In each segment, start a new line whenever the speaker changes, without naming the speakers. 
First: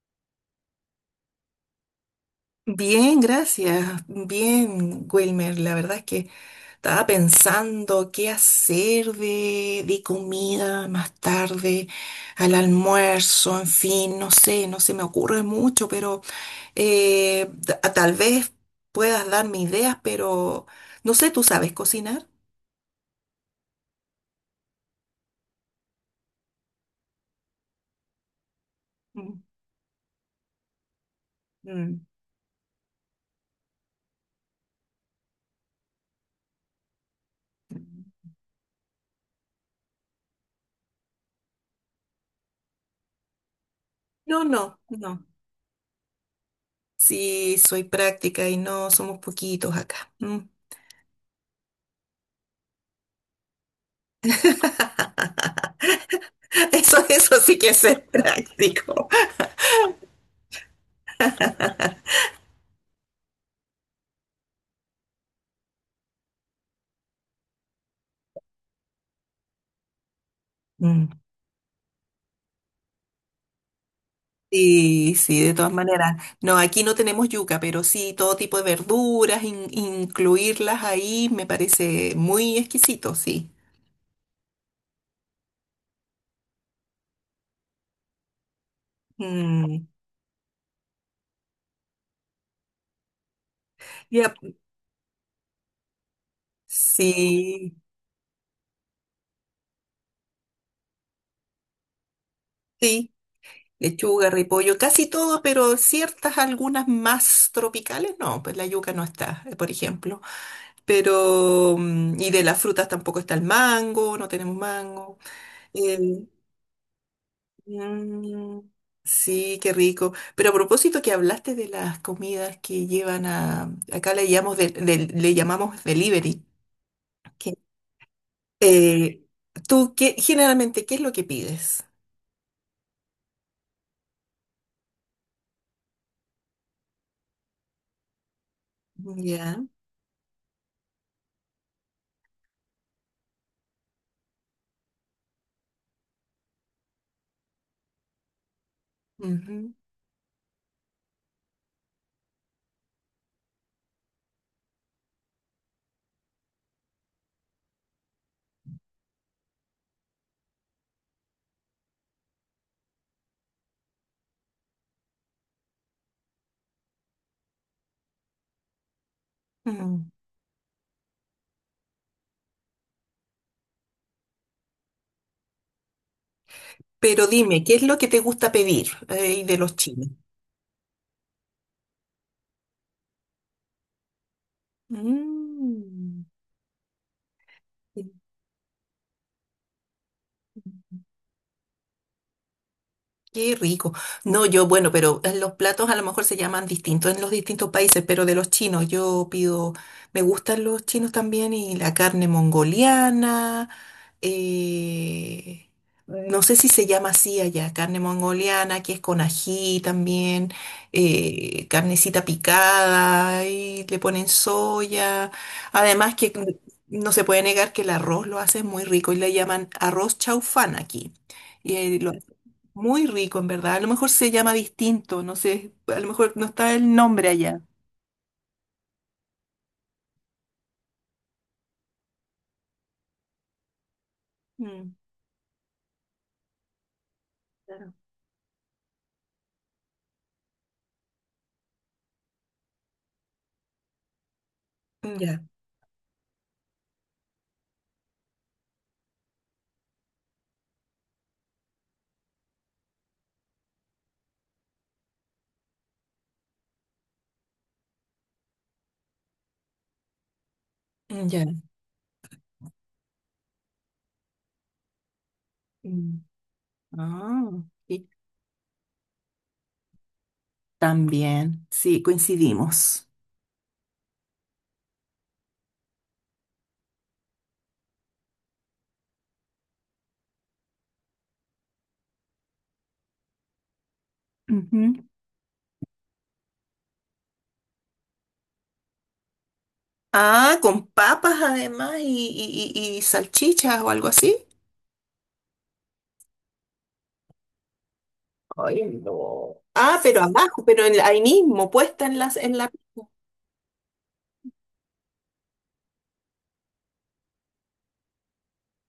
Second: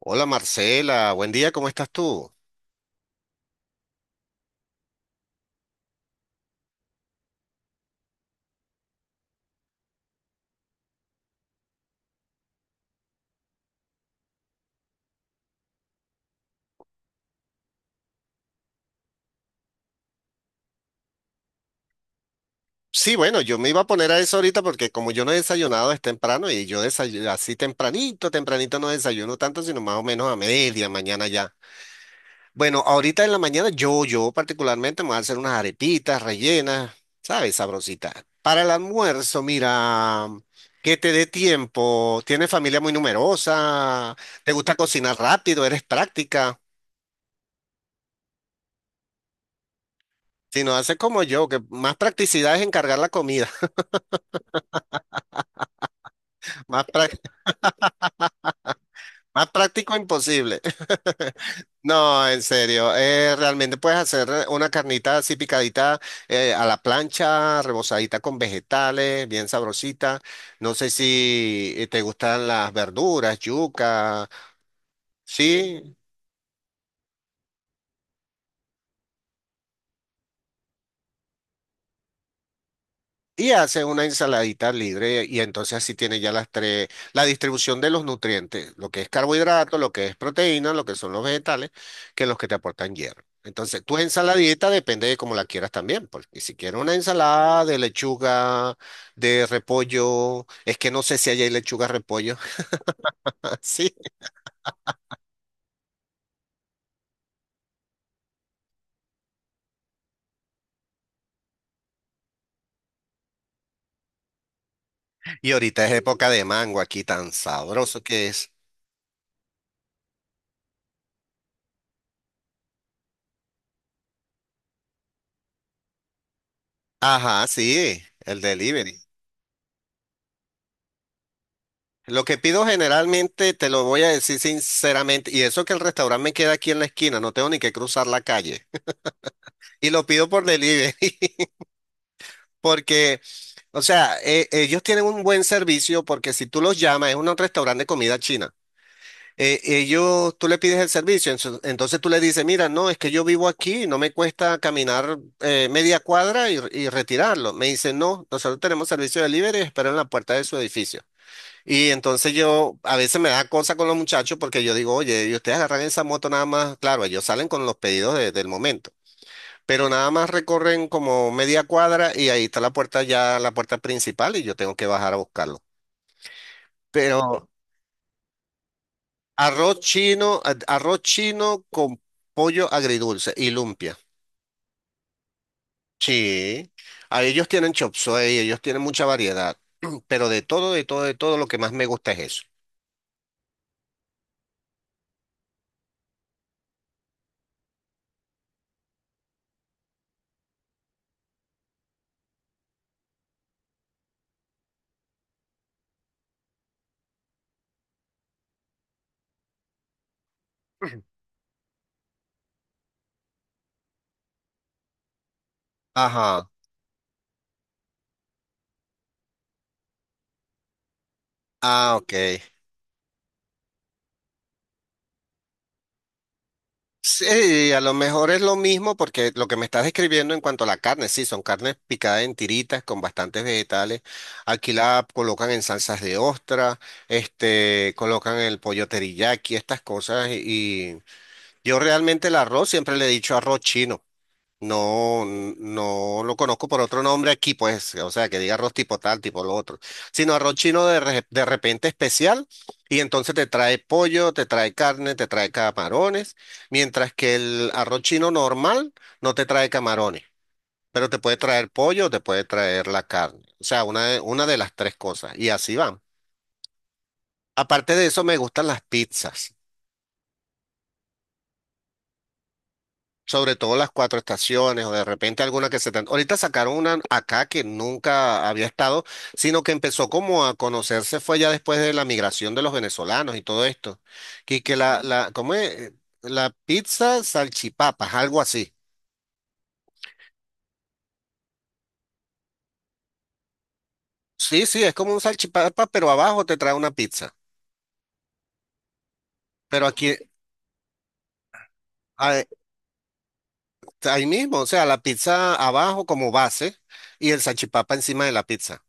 Hola Marcela, buen día, ¿cómo estás tú?
Bien, gracias. Bien, Wilmer. La verdad es que estaba pensando qué hacer de comida más tarde, al almuerzo, en fin, no sé, no se me ocurre mucho, pero tal vez puedas darme ideas, pero no sé, ¿tú sabes cocinar?
Sí, bueno, yo me iba a poner a eso ahorita porque como yo no he desayunado es temprano y yo desayuno así tempranito, tempranito no desayuno
Mm,
tanto, sino más o menos a media mañana ya.
mm.
Bueno, ahorita en la mañana yo particularmente me voy a hacer unas arepitas rellenas, ¿sabes? Sabrositas. Para el almuerzo, mira, que te dé tiempo, tienes familia muy numerosa,
No,
te gusta
no,
cocinar
no.
rápido, eres práctica.
Sí, soy práctica y no somos poquitos acá. Mm.
Si no haces como yo, que más practicidad es encargar la comida. Más
Eso,
pra-
eso sí que es ser práctico.
Más práctico imposible. No, en serio. Realmente puedes hacer una carnita así picadita a la plancha, rebozadita con vegetales, bien sabrosita. No sé
Mm.
si te gustan las verduras, yuca.
Sí, sí, de todas
Sí,
maneras. No, aquí no tenemos yuca, pero sí todo tipo de verduras, incluirlas ahí me parece muy exquisito, sí.
y hace una ensaladita libre y entonces así tiene ya las tres, la distribución de los nutrientes, lo que es carbohidrato,
Mm,
lo que es proteína, lo que son los vegetales, que los que te aportan hierro. Entonces, tu
ya,
ensaladita depende de cómo la quieras también, porque si quieres una ensalada
sí,
de lechuga, de repollo, es que no sé si allá hay lechuga repollo,
sí,
sí.
lechuga, repollo, casi todo, pero ciertas algunas más tropicales, no, pues la yuca no está, por ejemplo. Pero, y de las frutas tampoco está el mango, no tenemos mango.
Y ahorita es época de mango aquí, tan sabroso que es.
Mm, sí, qué rico. Pero a propósito que hablaste de las comidas que llevan a, acá le llamamos, le llamamos delivery.
Ajá,
Que,
sí, el delivery.
eh, ¿tú qué, generalmente qué es lo que pides?
Lo que pido generalmente, te lo voy a decir sinceramente, y eso que el restaurante me queda aquí en la esquina, no tengo ni que cruzar la calle.
Ya.
Y lo pido por delivery, porque, o sea, ellos tienen un buen servicio, porque si tú los llamas, es un restaurante de comida china.
Ujú,
Ellos, tú le pides el servicio, entonces tú le dices, mira, no, es que yo vivo aquí, no me cuesta caminar media cuadra y retirarlo. Me dicen, no, nosotros tenemos servicio de delivery, espero en la puerta de su edificio. Y entonces yo a veces me da cosa con los muchachos porque yo digo, oye, y ustedes agarran esa moto nada más, claro, ellos salen con los pedidos del momento, pero nada
mm.
más recorren como media cuadra y ahí está la puerta ya, la puerta principal y yo tengo que bajar a buscarlo.
Pero
Pero
dime, ¿qué es lo que te gusta pedir de los
arroz
chinos?
chino, arroz chino con pollo agridulce y lumpia.
Mm,
Sí, a ellos tienen chop suey, ellos tienen mucha variedad, pero de todo, de todo, de todo, lo que más me gusta es eso.
qué rico. No, yo, bueno, pero los platos a lo mejor se llaman distintos en los distintos países, pero de los chinos yo pido, me gustan los chinos también y la carne mongoliana, eh, no sé si se llama así allá, carne mongoliana, que es con ají también, carnecita picada, y le ponen soya. Además que
Ajá.
no se puede negar que el arroz lo hace muy rico y le llaman arroz chaufán aquí. Y
Ah,
lo
ok.
hacen muy rico, en verdad. A lo mejor se llama distinto, no sé, a lo mejor no está el nombre allá.
Sí, a lo mejor es lo mismo porque lo que me estás describiendo en cuanto a la carne, sí, son carnes picadas en tiritas con bastantes vegetales. Aquí
Mm,
la colocan en salsas de ostra, este,
claro.
colocan el pollo teriyaki, estas cosas. Y yo realmente el arroz siempre le he dicho arroz chino. No,
Ya,
no lo conozco por otro nombre aquí, pues, o sea, que diga arroz tipo tal, tipo lo otro, sino arroz chino de, de repente especial, y entonces te trae pollo, te trae carne, te trae camarones, mientras que el arroz chino normal no te trae camarones, pero te puede
ya.
traer pollo, te puede traer la carne, o sea, una de las tres cosas, y así van.
Mm. Ah,
Aparte de
sí.
eso, me gustan las pizzas.
También, sí, coincidimos.
Sobre todo las cuatro estaciones o de repente alguna que se... Ahorita sacaron una acá que nunca había estado, sino que empezó como a conocerse fue ya después de la migración de los venezolanos y todo esto. Que la,
Ujú.
la, ¿cómo es? La pizza salchipapas, algo así.
Ah, con papas además y salchichas o algo así.
Sí, sí, es como un salchipapa, pero abajo te trae una pizza.
Ay, no.
Pero
Ah,
aquí,
pero abajo, pero ahí mismo, puesta en las,
a-
en la...
ahí mismo, o sea, la pizza abajo como base y el salchipapa encima de la pizza.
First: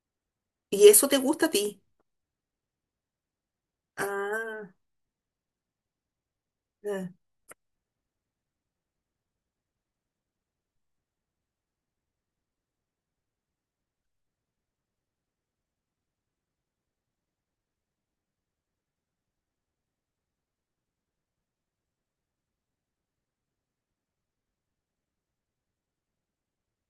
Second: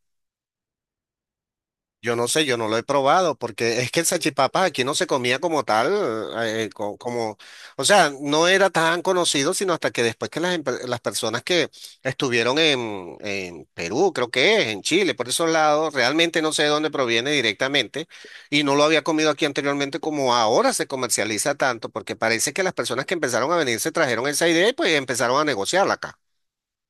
¿Y eso te gusta a ti?
Yo no sé, yo no lo he probado, porque es que el salchipapa
Ah,
aquí no se comía como tal,
ah,
como, o sea, no era tan conocido, sino hasta que después que las, las personas que estuvieron en Perú, creo que es, en Chile, por esos lados, realmente no sé de dónde proviene directamente, y no lo había comido aquí anteriormente como ahora se comercializa tanto, porque parece que las personas que empezaron a venir se trajeron esa idea y pues empezaron a negociarla acá.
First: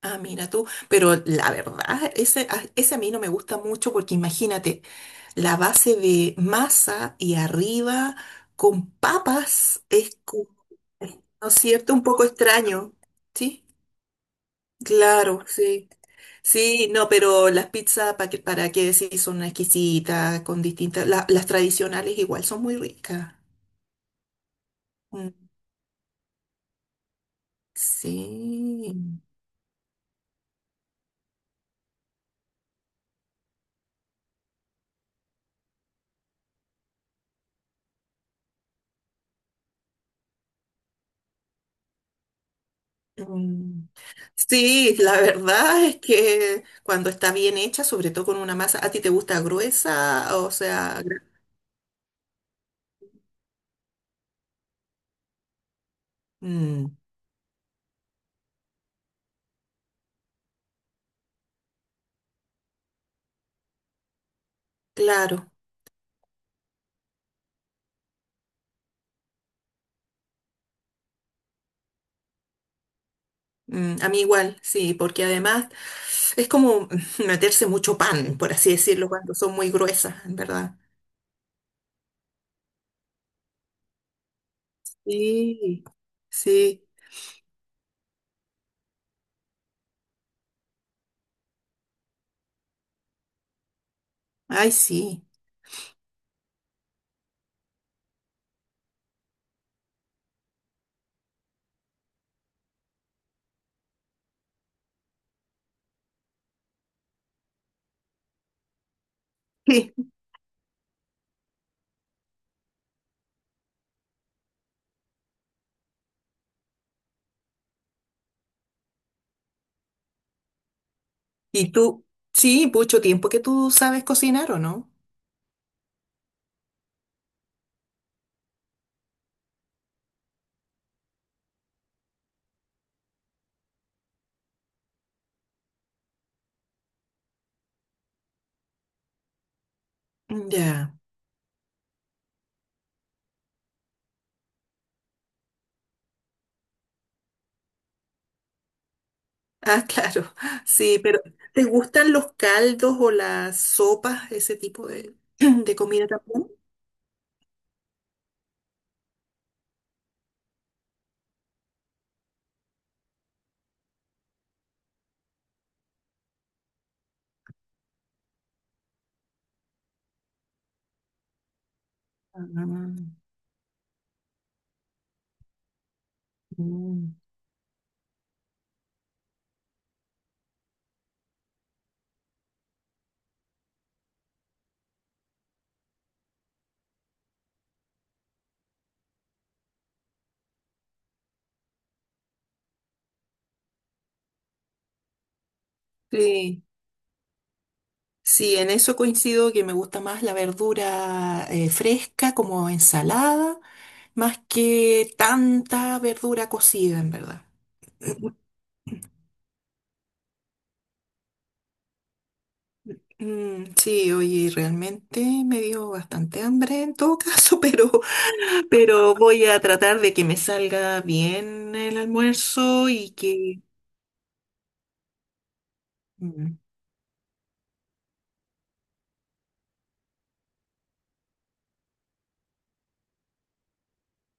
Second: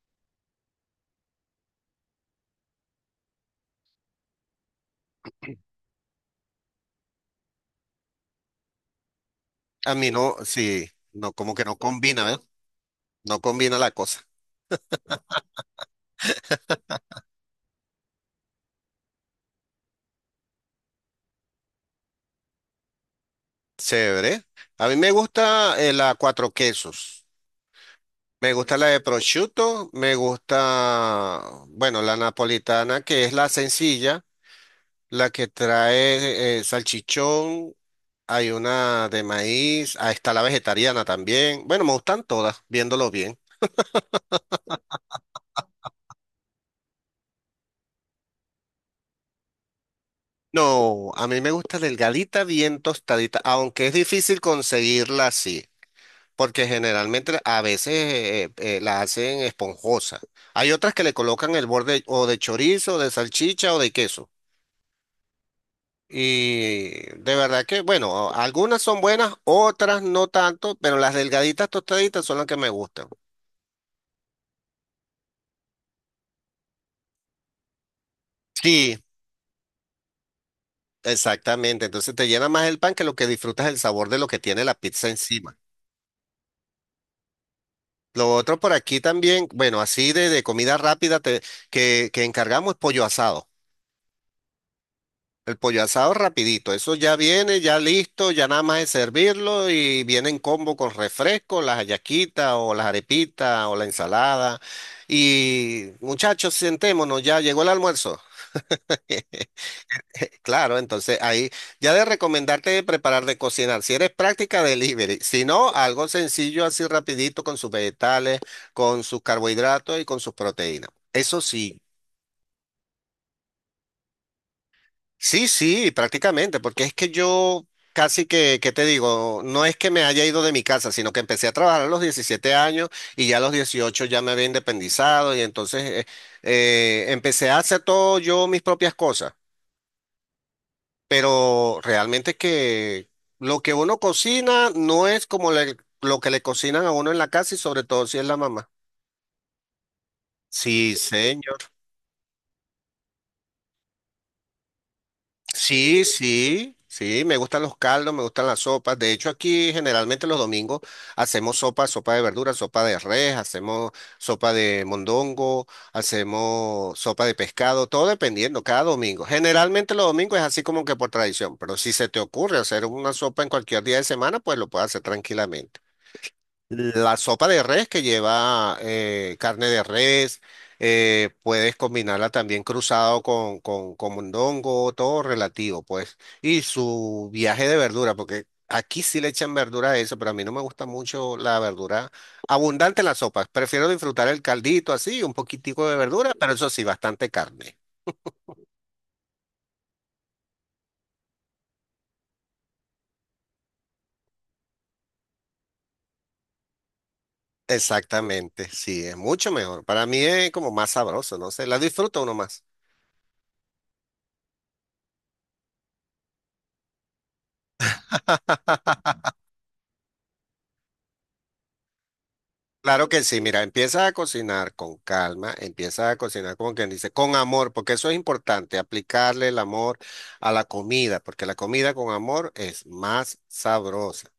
ah, mira tú. Pero la verdad, ese a mí no me gusta mucho porque imagínate, la base de masa y arriba con papas
A mí
es,
no,
como...
sí, no,
¿No es
como que no
cierto? Un
combina,
poco
¿ves?
extraño,
No
¿sí?
combina la cosa.
Claro, sí. Sí, no, pero las pizzas, para qué decir? Son exquisitas, con distintas... las tradicionales igual son muy ricas.
Chévere. A mí me
Mm,
gusta la cuatro quesos. Me gusta la
sí.
de prosciutto, me gusta, bueno, la napolitana, que es la sencilla, la que trae salchichón, hay una de maíz, ahí está la vegetariana también. Bueno, me gustan todas, viéndolo bien.
Mm. Sí, la verdad es que cuando está bien hecha, sobre todo con una masa, ¿a ti te gusta gruesa? O sea,
No,
gra...
a mí me gusta delgadita, bien tostadita, aunque es difícil conseguirla así. Porque
Mm,
generalmente a veces la hacen esponjosa. Hay otras que le colocan el borde o de chorizo, de salchicha o de queso.
claro.
Y de verdad que, bueno, algunas son buenas, otras no tanto, pero las delgaditas tostaditas son las que me gustan.
Mm, a mí igual, sí, porque además es como meterse mucho pan, por así
Sí,
decirlo, cuando son muy gruesas, en verdad.
exactamente. Entonces te llena más el pan que lo que disfrutas el sabor de lo que tiene la pizza encima.
Sí, sí.
Lo otro por aquí también, bueno, así de comida rápida que encargamos es pollo asado.
Ay, sí.
El pollo asado rapidito, eso ya viene, ya listo, ya nada más es servirlo y viene en combo con refresco, las hallaquitas o las arepitas o la ensalada. Y muchachos, sentémonos, ya llegó el almuerzo. Claro, entonces ahí ya de recomendarte de preparar, de cocinar. Si eres práctica, delivery. Si no, algo sencillo así rapidito con sus vegetales, con sus carbohidratos y con sus proteínas. Eso
¿Y
sí.
tú? Sí, mucho tiempo que tú sabes cocinar, ¿o no?
Sí, sí, prácticamente, porque es que yo casi que, ¿qué te digo? No es que me haya ido de mi casa, sino que empecé a trabajar a los 17 años y ya a los 18 ya me había independizado y entonces empecé a hacer todo yo mis propias cosas,
Ya.
pero realmente que lo que uno cocina no es como lo que le cocinan a uno en la casa y sobre todo si es la mamá.
Ah, claro.
Sí,
Sí, pero ¿te
señor.
gustan los caldos o las sopas, ese tipo de, de
Sí,
comida también?
sí, sí, me gustan los caldos, me gustan las sopas. De hecho, aquí generalmente los domingos hacemos sopa, sopa de verduras, sopa de res, hacemos sopa de mondongo, hacemos sopa de pescado, todo dependiendo, cada domingo. Generalmente los domingos es así como que por tradición, pero si se te
Ah,
ocurre hacer una sopa en cualquier día de semana, pues lo puedes hacer tranquilamente.
mm.
La sopa de res que lleva carne de res, puedes combinarla también cruzado con mondongo, todo relativo, pues. Y su viaje de verdura, porque aquí sí le echan verdura a eso, pero a mí no me gusta mucho la verdura abundante en las sopas. Prefiero disfrutar el caldito así, un poquitico de verdura, pero
Sí.
eso sí, bastante carne.
Sí, en eso coincido que me gusta más la verdura fresca como ensalada, más que tanta verdura cocida, en verdad.
Exactamente, sí, es mucho mejor. Para mí es como más sabroso, no sé, la disfruta uno más.
Mm, sí, oye, realmente me dio bastante hambre en todo caso, pero voy a tratar de que me salga bien el almuerzo
Claro
y
que sí, mira,
que...
empieza a cocinar con calma, empieza a cocinar
Mm,
como quien dice, con amor, porque eso es importante, aplicarle el amor a la comida, porque la comida con amor es más sabrosa.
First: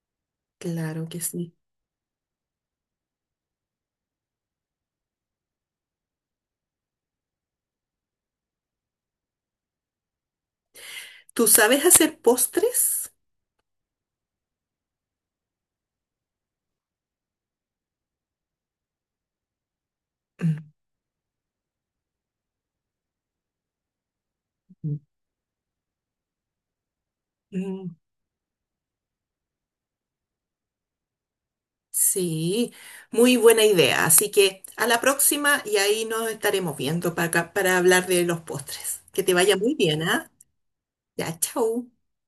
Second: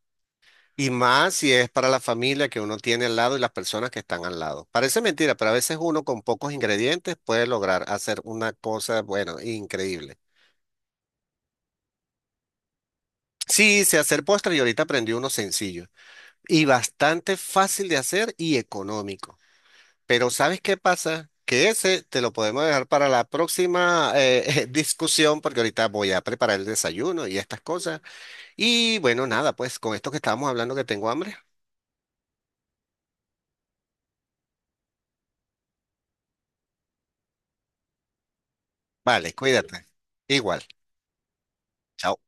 Y
claro que
más si
sí.
es para la familia que uno tiene al lado y las personas que están al lado. Parece mentira, pero a veces uno con pocos ingredientes puede lograr hacer una cosa, bueno, increíble.
¿Tú sabes hacer postres?
Sí, sé hacer postre y ahorita aprendí uno sencillo y bastante fácil de hacer y económico. Pero ¿sabes
Mm,
qué pasa? Que ese te lo podemos dejar para la próxima discusión porque ahorita voy a preparar el desayuno y estas
mm,
cosas. Y bueno, nada, pues con esto que estábamos hablando que tengo hambre.
sí, muy buena idea. Así que a la próxima y ahí nos estaremos viendo para hablar de los postres. Que
Vale,
te vaya muy
cuídate.
bien, ¿ah?
Igual.
Ya, chao.
Chao.